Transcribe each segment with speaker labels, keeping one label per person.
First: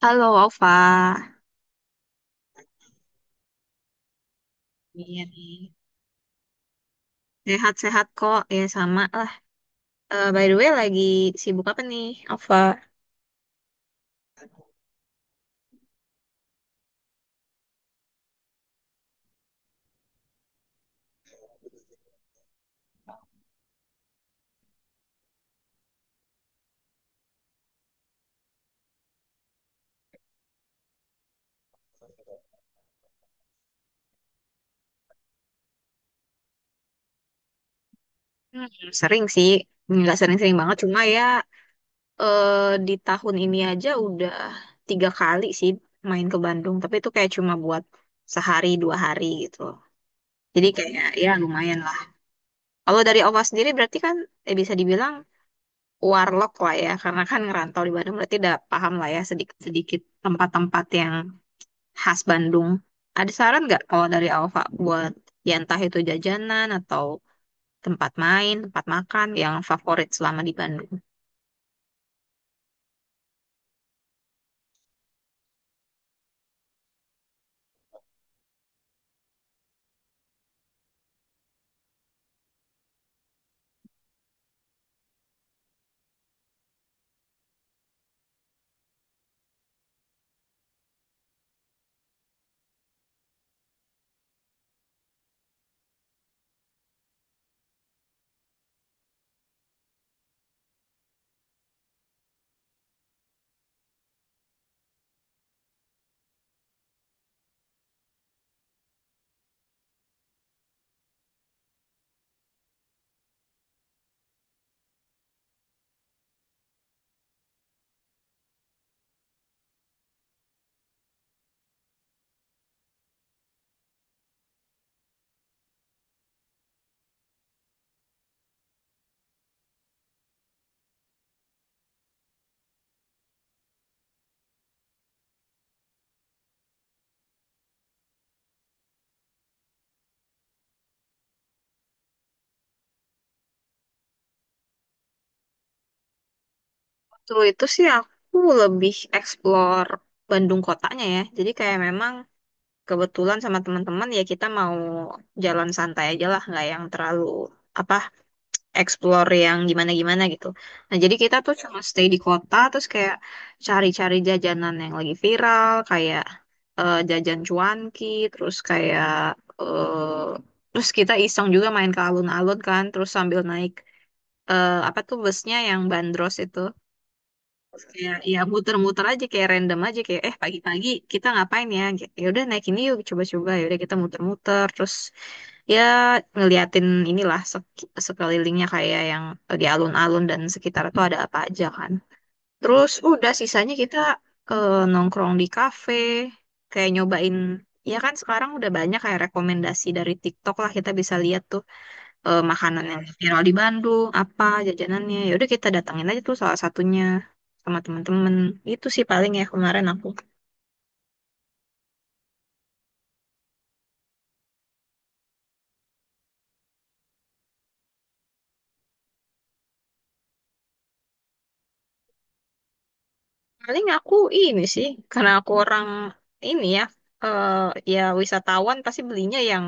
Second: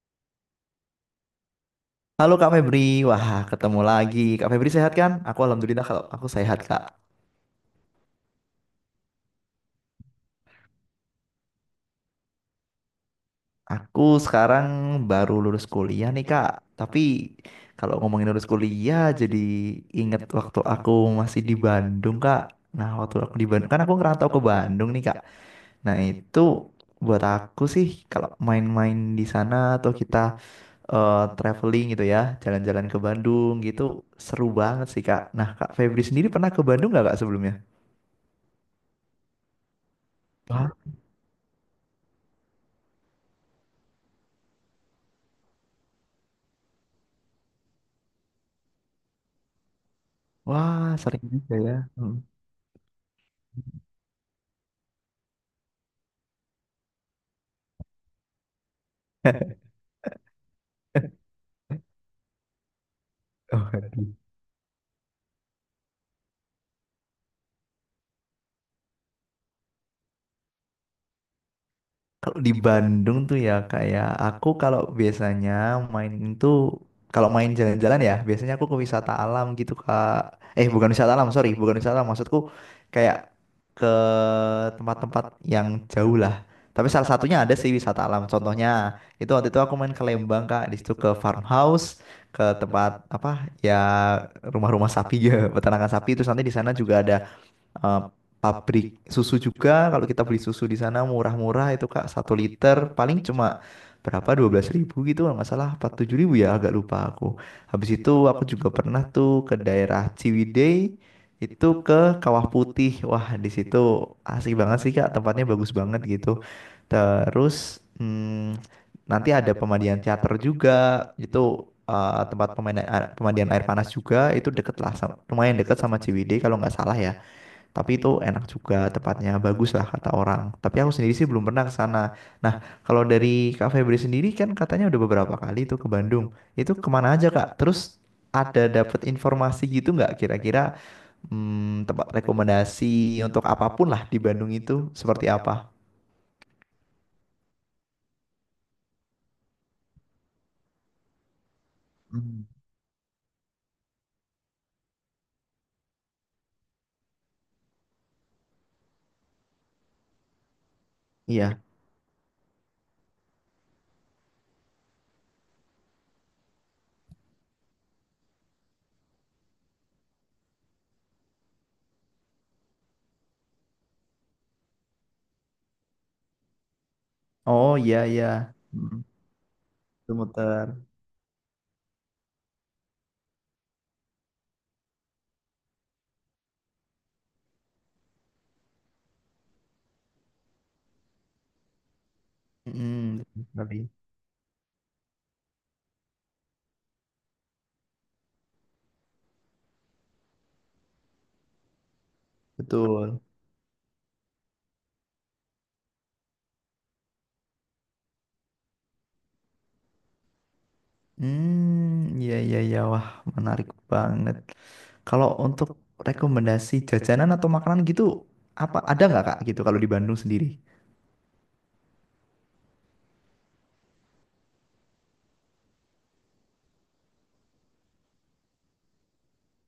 Speaker 1: Halo Ova,
Speaker 2: Halo Kak Febri, wah ketemu lagi. Kak Febri sehat kan?
Speaker 1: iya
Speaker 2: Aku
Speaker 1: nih.
Speaker 2: alhamdulillah kalau aku sehat Kak.
Speaker 1: Sehat-sehat kok, ya sama lah. Eh, by the way, lagi sibuk apa nih, Ova?
Speaker 2: Aku sekarang baru lulus kuliah nih Kak. Tapi kalau ngomongin lulus kuliah jadi inget waktu aku masih di Bandung Kak. Nah waktu aku di Bandung, kan aku ngerantau ke Bandung nih Kak. Nah itu buat aku sih kalau main-main di sana atau kita traveling gitu ya, jalan-jalan ke Bandung gitu seru banget sih Kak. Nah Kak Febri sendiri pernah ke Bandung nggak Kak sebelumnya?
Speaker 1: Hmm, sering sih, nggak sering-sering banget, cuma ya eh, di tahun ini aja udah 3 kali sih main ke Bandung, tapi itu kayak cuma buat sehari dua hari gitu. Jadi
Speaker 2: Wah,
Speaker 1: kayak
Speaker 2: sering
Speaker 1: ya
Speaker 2: juga ya.
Speaker 1: lumayan lah.
Speaker 2: Hmm.
Speaker 1: Kalau dari Ova sendiri berarti kan bisa dibilang warlock lah ya, karena kan ngerantau di Bandung berarti udah paham lah ya sedikit-sedikit tempat-tempat yang khas Bandung. Ada saran
Speaker 2: Oh.
Speaker 1: nggak kalau dari Alfa buat ya entah itu jajanan atau tempat main, tempat makan yang favorit selama di Bandung?
Speaker 2: Kalau di Bandung tuh ya kayak aku kalau biasanya main itu, kalau main jalan-jalan ya biasanya aku ke wisata alam gitu Kak. Eh bukan wisata alam, sorry, bukan wisata alam maksudku kayak ke tempat-tempat yang jauh lah. Tapi salah satunya ada sih wisata alam. Contohnya itu waktu itu aku main ke Lembang Kak, di situ ke farmhouse, ke tempat apa ya, rumah-rumah sapi ya, peternakan sapi. Terus nanti di sana juga ada eh, pabrik susu juga, kalau kita beli susu di sana murah-murah itu Kak, 1 liter paling cuma berapa, 12 ribu gitu kalau nggak salah, empat 7 ribu ya, agak lupa aku. Habis itu aku juga pernah tuh ke daerah Ciwidey, itu ke Kawah Putih, wah di situ asik banget sih Kak, tempatnya bagus banget gitu. Terus hmm, nanti ada pemandian teater juga, itu tempat pemandian, air panas juga, itu deket lah sama, lumayan deket sama Ciwidey kalau nggak salah ya. Tapi itu enak juga, tempatnya bagus lah kata orang. Tapi aku sendiri sih belum pernah ke sana. Nah, kalau dari Kak Febri sendiri kan katanya udah beberapa kali itu ke Bandung. Itu kemana aja Kak? Terus ada dapat informasi gitu nggak, kira-kira tempat rekomendasi untuk apapun lah di Bandung itu seperti apa?
Speaker 1: Waktu itu sih aku lebih explore Bandung kotanya ya. Jadi kayak memang
Speaker 2: Hmm.
Speaker 1: kebetulan sama teman-teman ya kita mau jalan santai aja lah, nggak yang terlalu apa explore yang gimana-gimana gitu. Nah, jadi kita tuh
Speaker 2: Iya.
Speaker 1: cuma stay di kota, terus kayak cari-cari jajanan yang lagi viral, kayak jajan cuanki, terus kayak eh, terus kita iseng juga main ke alun-alun kan, terus sambil naik apa tuh busnya yang bandros itu,
Speaker 2: Oh iya
Speaker 1: kayak
Speaker 2: iya.
Speaker 1: ya
Speaker 2: Mm,
Speaker 1: muter-muter aja kayak random aja
Speaker 2: itu
Speaker 1: kayak eh
Speaker 2: muter.
Speaker 1: pagi-pagi kita ngapain ya? Ya udah naik ini yuk coba-coba, ya udah kita muter-muter, terus ya ngeliatin inilah sekelilingnya kayak yang di alun-alun dan sekitar itu ada apa aja kan. Terus
Speaker 2: Mm,
Speaker 1: udah sisanya
Speaker 2: kali.
Speaker 1: kita nongkrong di kafe, kayak nyobain ya kan sekarang udah banyak kayak rekomendasi dari TikTok lah kita bisa lihat tuh makanan yang
Speaker 2: Betul.
Speaker 1: viral di Bandung apa jajanannya ya udah kita datangin aja tuh salah satunya sama temen-temen itu sih paling ya kemarin aku
Speaker 2: Hmm, iya iya iya. Wah, menarik banget. Kalau untuk rekomendasi jajanan atau makanan gitu, apa ada nggak Kak gitu kalau di Bandung sendiri?
Speaker 1: paling aku ini sih, karena aku orang ini ya, eh ya wisatawan pasti belinya yang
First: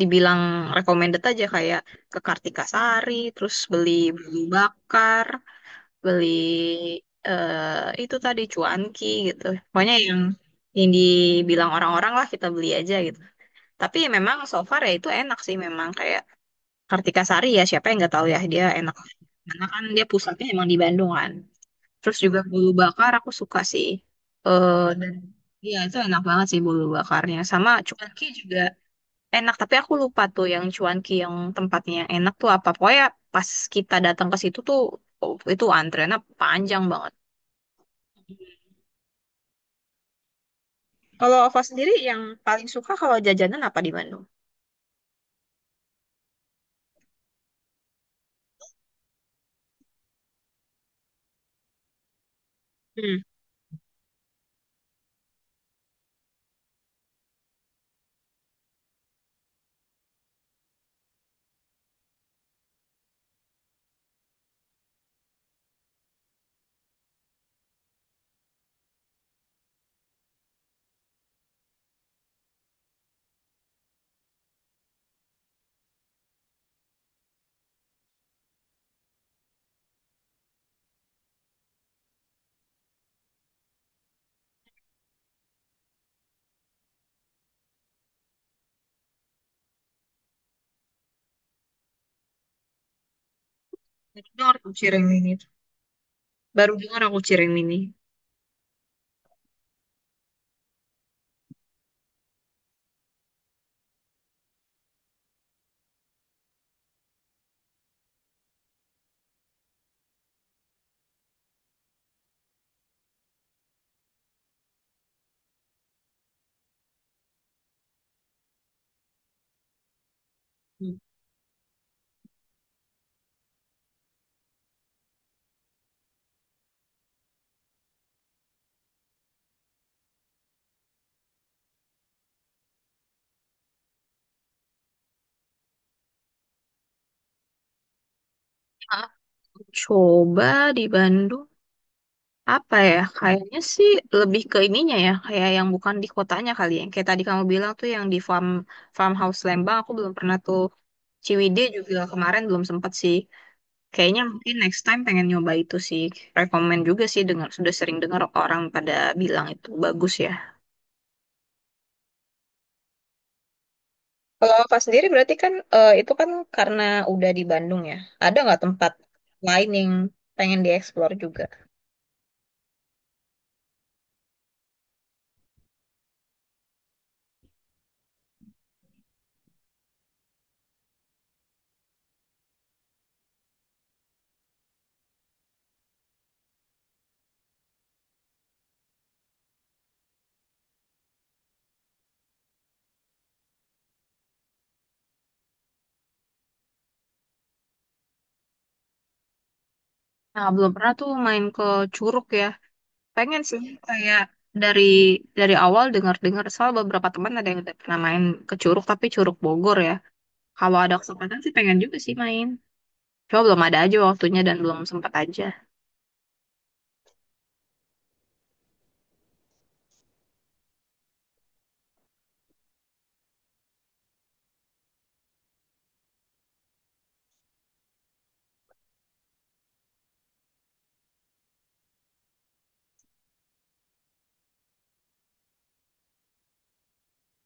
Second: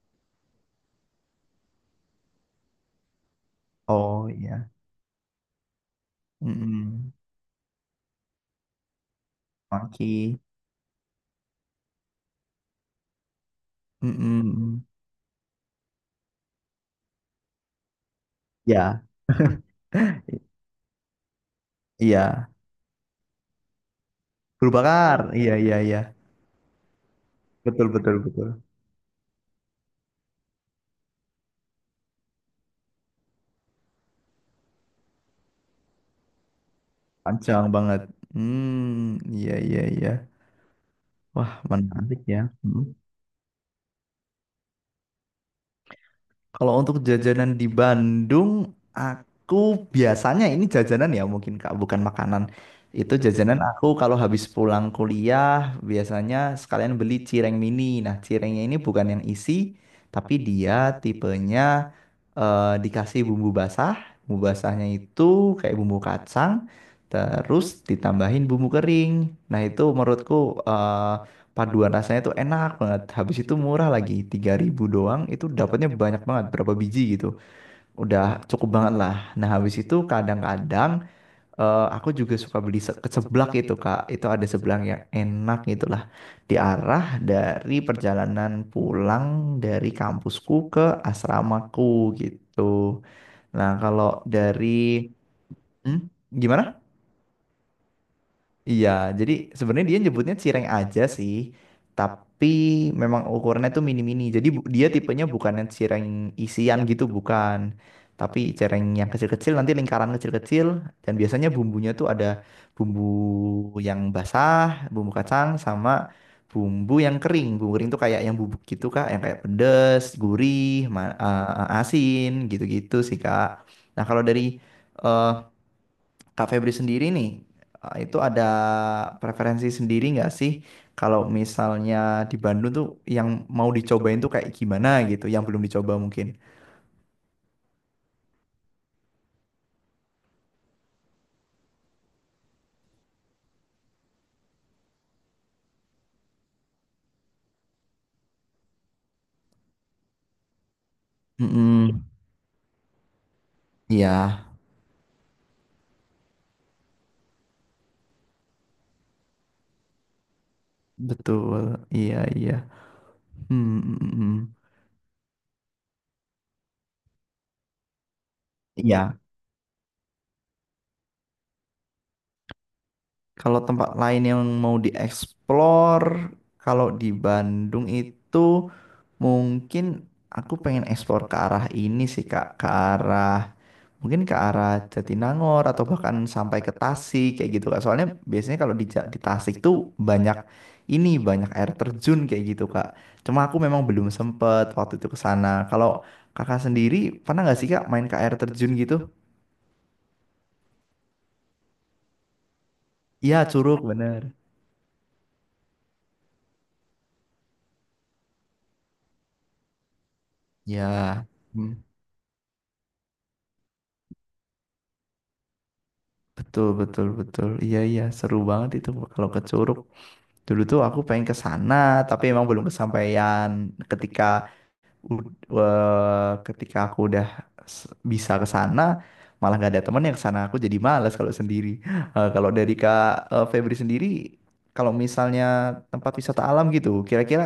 Speaker 1: dibilang recommended aja kayak ke Kartika Sari, terus beli
Speaker 2: Oh
Speaker 1: beli
Speaker 2: iya.
Speaker 1: bakar, beli
Speaker 2: Mm.
Speaker 1: itu tadi cuanki gitu. Pokoknya
Speaker 2: Maki.
Speaker 1: yang dibilang orang-orang lah kita beli aja gitu. Tapi ya memang so far
Speaker 2: Mm.
Speaker 1: ya itu enak sih memang kayak Kartika Sari ya siapa yang nggak tahu ya dia enak.
Speaker 2: Ya,
Speaker 1: Karena kan dia pusatnya emang di Bandung kan. Terus juga
Speaker 2: iya.
Speaker 1: bulu bakar aku suka sih.
Speaker 2: Guru
Speaker 1: Eh dan
Speaker 2: bakar, iya
Speaker 1: iya
Speaker 2: iya
Speaker 1: itu
Speaker 2: iya.
Speaker 1: enak banget sih bulu bakarnya. Sama
Speaker 2: Betul betul
Speaker 1: cuanki
Speaker 2: betul.
Speaker 1: juga enak, tapi aku lupa tuh yang cuanki yang tempatnya yang enak tuh apa. Pokoknya pas kita datang ke situ tuh oh, itu antreannya panjang banget.
Speaker 2: Panjang banget. Hmm, iya iya iya,
Speaker 1: Kalau
Speaker 2: wah,
Speaker 1: Ova sendiri
Speaker 2: menarik
Speaker 1: yang
Speaker 2: ya.
Speaker 1: paling suka kalau jajanan apa di Bandung?
Speaker 2: Kalau untuk jajanan di Bandung, aku biasanya ini jajanan ya mungkin Kak, bukan makanan.
Speaker 1: Hmm,
Speaker 2: Itu jajanan aku kalau habis pulang kuliah biasanya sekalian beli cireng mini. Nah, cirengnya ini bukan yang isi, tapi dia tipenya dikasih bumbu basah. Bumbu basahnya itu kayak bumbu kacang, terus ditambahin bumbu kering. Nah, itu menurutku paduan rasanya tuh enak banget. Habis itu murah lagi, 3 ribu doang itu dapatnya banyak banget, berapa biji gitu. Udah cukup banget lah. Nah, habis itu kadang-kadang aku juga suka beli ke seblak itu, Kak. Itu ada seblak yang enak gitu lah. Di arah dari perjalanan pulang dari kampusku ke asramaku gitu. Nah,
Speaker 1: baru
Speaker 2: kalau
Speaker 1: dengar tuh
Speaker 2: dari
Speaker 1: cireng mini.
Speaker 2: hmm,
Speaker 1: Baru
Speaker 2: gimana?
Speaker 1: dengar aku cireng mini.
Speaker 2: Iya, jadi sebenarnya dia nyebutnya cireng aja sih, tapi memang ukurannya tuh mini-mini. Jadi dia tipenya bukan yang cireng isian gitu, bukan. Tapi cireng yang kecil-kecil, nanti lingkaran kecil-kecil, dan biasanya bumbunya tuh ada bumbu yang basah, bumbu kacang, sama bumbu yang kering. Bumbu kering tuh kayak yang bubuk gitu, Kak, yang kayak pedes, gurih,
Speaker 1: Hmm.
Speaker 2: asin, gitu-gitu sih, Kak. Nah, kalau dari eh, Kak Febri sendiri nih, itu ada preferensi sendiri nggak sih kalau misalnya di Bandung tuh yang mau dicobain tuh kayak gimana gitu, yang belum dicoba mungkin.
Speaker 1: Aku coba di Bandung apa ya? Kayaknya sih lebih ke ininya ya, kayak yang bukan di kotanya kali ya. Yang kayak tadi kamu bilang tuh yang di farmhouse Lembang, aku belum pernah tuh. Ciwidey juga
Speaker 2: Mm-mm.
Speaker 1: kemarin belum sempat sih. Kayaknya
Speaker 2: Iya,
Speaker 1: mungkin next time pengen nyoba itu sih. Rekomen juga sih dengar sudah sering dengar orang pada bilang itu bagus ya.
Speaker 2: betul. Iya, iya. Hmm, mm, mm, mm.
Speaker 1: Kalau Kak sendiri berarti kan itu kan karena udah di Bandung ya. Ada nggak tempat
Speaker 2: Iya,
Speaker 1: lain yang pengen dieksplor juga?
Speaker 2: kalau tempat lain yang mau dieksplor, kalau di Bandung itu mungkin aku pengen eksplor ke arah ini sih Kak, ke arah mungkin ke arah Jatinangor atau bahkan sampai ke Tasik kayak gitu Kak. Soalnya biasanya kalau di, di Tasik tuh banyak, banyak air terjun kayak gitu Kak. Cuma aku memang belum sempet waktu itu ke sana. Kalau Kakak sendiri pernah nggak sih Kak main ke air terjun gitu?
Speaker 1: Nah, belum pernah tuh main ke Curug ya.
Speaker 2: Iya,
Speaker 1: Pengen sih
Speaker 2: Curug
Speaker 1: kayak
Speaker 2: bener.
Speaker 1: dari dari awal dengar-dengar soal beberapa teman ada yang udah pernah main ke Curug tapi Curug Bogor ya. Kalau ada
Speaker 2: Ya.
Speaker 1: kesempatan sih pengen
Speaker 2: Hmm,
Speaker 1: juga sih main. Cuma belum ada aja waktunya dan belum sempat aja.
Speaker 2: betul betul betul. Iya iya seru banget itu kalau ke Curug. Dulu tuh aku pengen ke sana tapi emang belum kesampaian ketika, ketika aku udah s- bisa ke sana malah nggak ada temen yang ke sana, aku jadi malas kalau sendiri. Kalau dari Kak Febri sendiri, kalau misalnya tempat wisata alam gitu, kira-kira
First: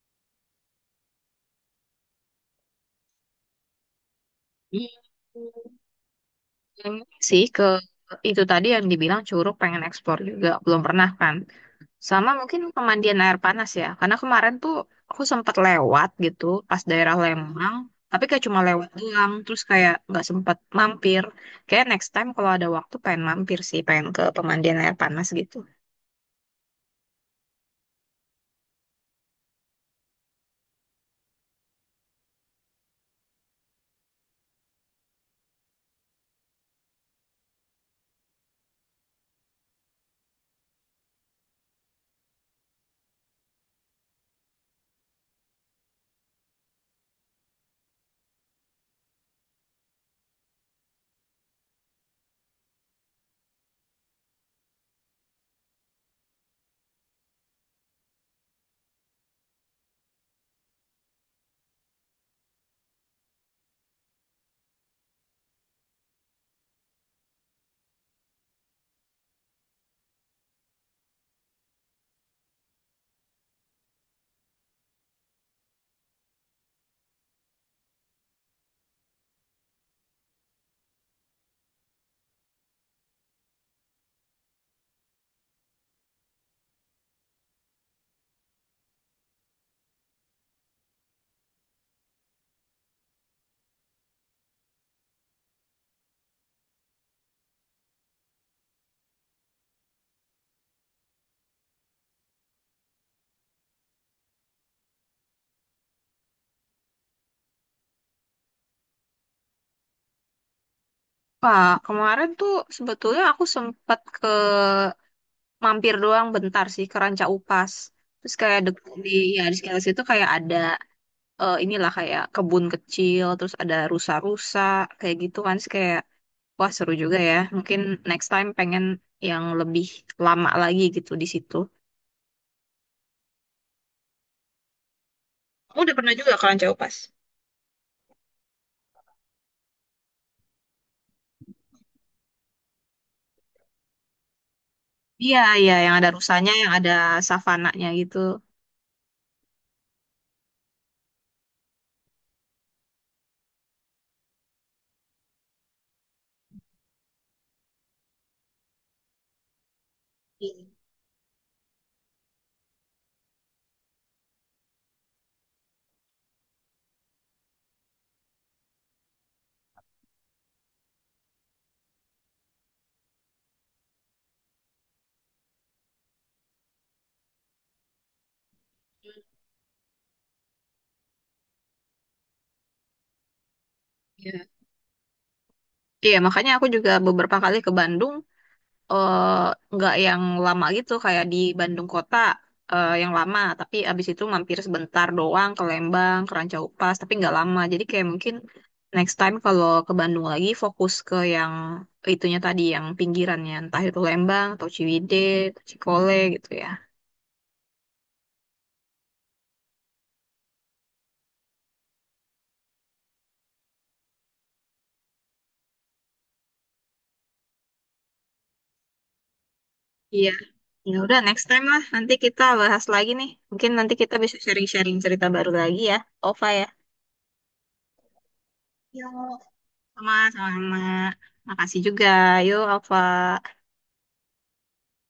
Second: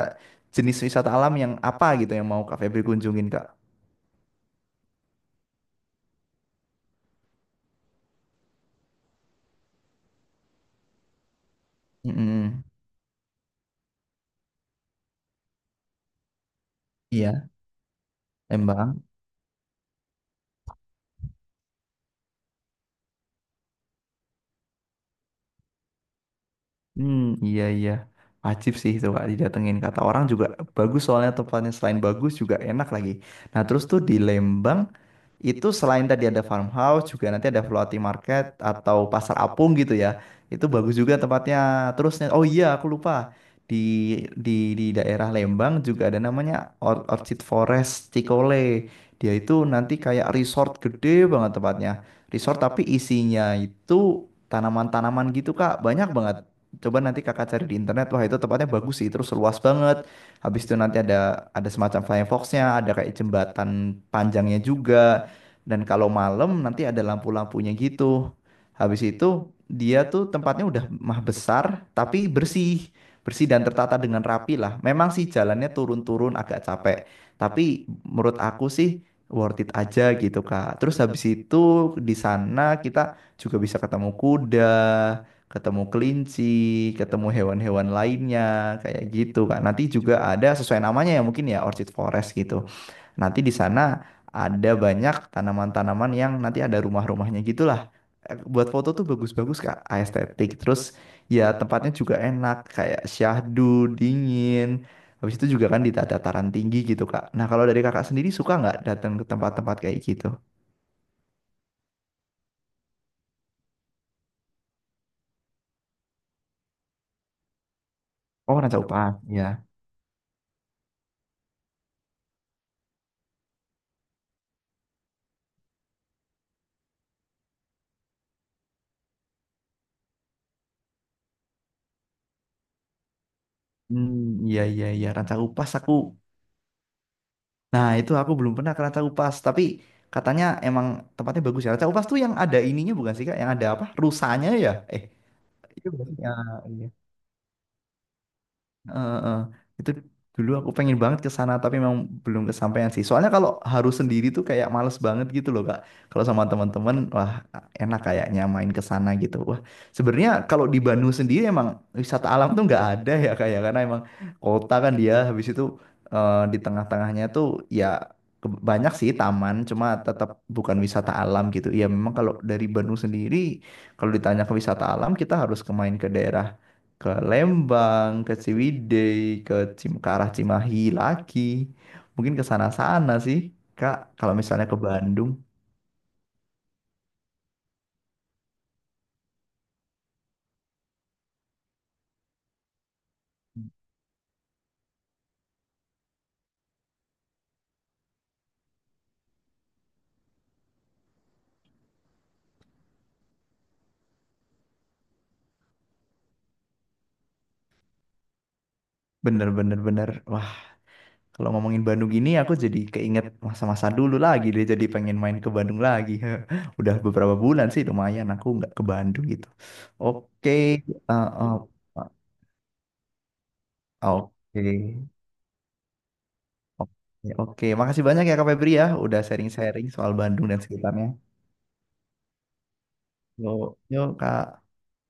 Speaker 2: jenis wisata alam yang apa gitu yang mau Kak Febri kunjungin Kak?
Speaker 1: Hmm, pengen sih ke itu tadi yang dibilang Curug pengen eksplor juga belum pernah kan. Sama mungkin
Speaker 2: Mm-mm.
Speaker 1: pemandian air panas ya. Karena kemarin tuh aku sempat lewat gitu pas daerah
Speaker 2: Iya.
Speaker 1: Lembang. Tapi kayak cuma lewat
Speaker 2: Lembang.
Speaker 1: doang. Terus kayak nggak sempat mampir. Kayak next time kalau ada waktu pengen mampir sih. Pengen ke pemandian air panas gitu.
Speaker 2: Hmm, iya iya. Wajib sih itu Kak didatengin, kata orang juga bagus, soalnya tempatnya selain bagus juga enak lagi. Nah, terus tuh di Lembang itu, selain tadi ada farmhouse, juga nanti ada floating market atau pasar apung gitu ya, itu bagus juga tempatnya. Terusnya oh iya aku lupa, di di daerah Lembang juga ada namanya Orchid Forest Cikole, dia itu nanti kayak resort gede banget tempatnya, resort tapi isinya itu tanaman-tanaman gitu Kak, banyak banget. Coba nanti Kakak cari di internet, wah itu tempatnya bagus sih, terus luas banget. Habis itu nanti ada, semacam flying fox-nya, ada kayak jembatan panjangnya juga. Dan kalau malam nanti ada lampu-lampunya gitu. Habis itu dia tuh tempatnya udah mah besar tapi bersih. Bersih dan tertata dengan rapi lah. Memang sih jalannya turun-turun agak capek. Tapi menurut aku sih worth it aja gitu Kak. Terus habis itu di sana kita juga bisa ketemu kuda, ketemu kelinci, ketemu hewan-hewan lainnya kayak gitu Kak. Nanti juga ada, sesuai namanya ya mungkin ya Orchid Forest gitu. Nanti di sana ada banyak tanaman-tanaman yang nanti ada rumah-rumahnya gitulah. Buat foto tuh bagus-bagus Kak, estetik. Terus ya tempatnya juga enak, kayak syahdu, dingin. Habis itu juga kan di dataran tinggi gitu Kak. Nah kalau dari Kakak sendiri suka nggak datang ke tempat-tempat kayak gitu?
Speaker 1: Pak, kemarin tuh sebetulnya aku sempat ke mampir doang bentar sih ke Ranca Upas. Terus kayak
Speaker 2: Oh Ranca
Speaker 1: di
Speaker 2: Upas,
Speaker 1: ya di
Speaker 2: ya.
Speaker 1: sekitar situ kayak ada inilah kayak kebun kecil, terus ada rusa-rusa kayak gitu kan. Terus kayak wah, seru juga ya. Mungkin next time pengen yang lebih lama lagi gitu di situ.
Speaker 2: Hmm, iya iya iya, Ranca Upas
Speaker 1: Kamu
Speaker 2: aku.
Speaker 1: udah pernah juga ke Ranca Upas?
Speaker 2: Nah itu aku belum pernah ke Ranca Upas, tapi katanya emang tempatnya bagus ya. Ranca Upas tuh yang ada ininya bukan sih Kak? Yang ada apa? Rusanya ya? Eh.
Speaker 1: Iya, iya,
Speaker 2: Itu
Speaker 1: yang ada
Speaker 2: berarti ya,
Speaker 1: rusanya, yang
Speaker 2: iya.
Speaker 1: ada savananya gitu.
Speaker 2: Eh, eh, eh. Itu dulu aku pengen banget ke sana tapi memang belum kesampaian sih. Soalnya kalau harus sendiri tuh kayak males banget gitu loh, Kak. Kalau sama teman-teman wah enak kayaknya main ke sana gitu. Wah, sebenarnya
Speaker 1: Iya.
Speaker 2: kalau di Bandung sendiri emang wisata alam tuh nggak ada ya, kayak karena emang kota kan dia. Habis itu di tengah-tengahnya tuh ya, banyak sih taman cuma tetap bukan wisata alam gitu. Ya memang kalau dari Bandung sendiri, kalau ditanya ke wisata alam, kita harus ke, main ke daerah, ke Lembang, ke Ciwidey, ke ke arah Cimahi lagi. Mungkin ke sana-sana sih, Kak. Kalau
Speaker 1: Iya.
Speaker 2: misalnya ke Bandung,
Speaker 1: Iya, makanya aku juga beberapa kali ke Bandung, eh, nggak yang lama gitu kayak di Bandung kota yang lama tapi abis itu mampir sebentar doang ke Lembang ke Ranca Upas tapi nggak lama jadi kayak mungkin next time kalau ke Bandung lagi fokus ke yang itunya tadi yang pinggirannya entah itu Lembang atau Ciwidey atau Cikole gitu ya
Speaker 2: bener-bener bener. Bener, bener. Wah, kalau ngomongin Bandung gini aku jadi keinget masa-masa dulu lagi deh. Jadi pengen main ke Bandung lagi. Udah beberapa bulan sih lumayan aku nggak ke Bandung gitu.
Speaker 1: iya
Speaker 2: Oke,
Speaker 1: ya
Speaker 2: uh,
Speaker 1: udah next
Speaker 2: uh,
Speaker 1: time lah nanti kita bahas lagi nih mungkin nanti kita bisa
Speaker 2: oke.
Speaker 1: sharing-sharing cerita baru lagi ya Ova ya.
Speaker 2: Oke, oke. Makasih banyak ya Kak Febri, ya udah
Speaker 1: Yuk,
Speaker 2: sharing-sharing soal Bandung dan
Speaker 1: sama-sama
Speaker 2: sekitarnya.
Speaker 1: makasih juga yuk Ova.
Speaker 2: Yuk, yuk Kak.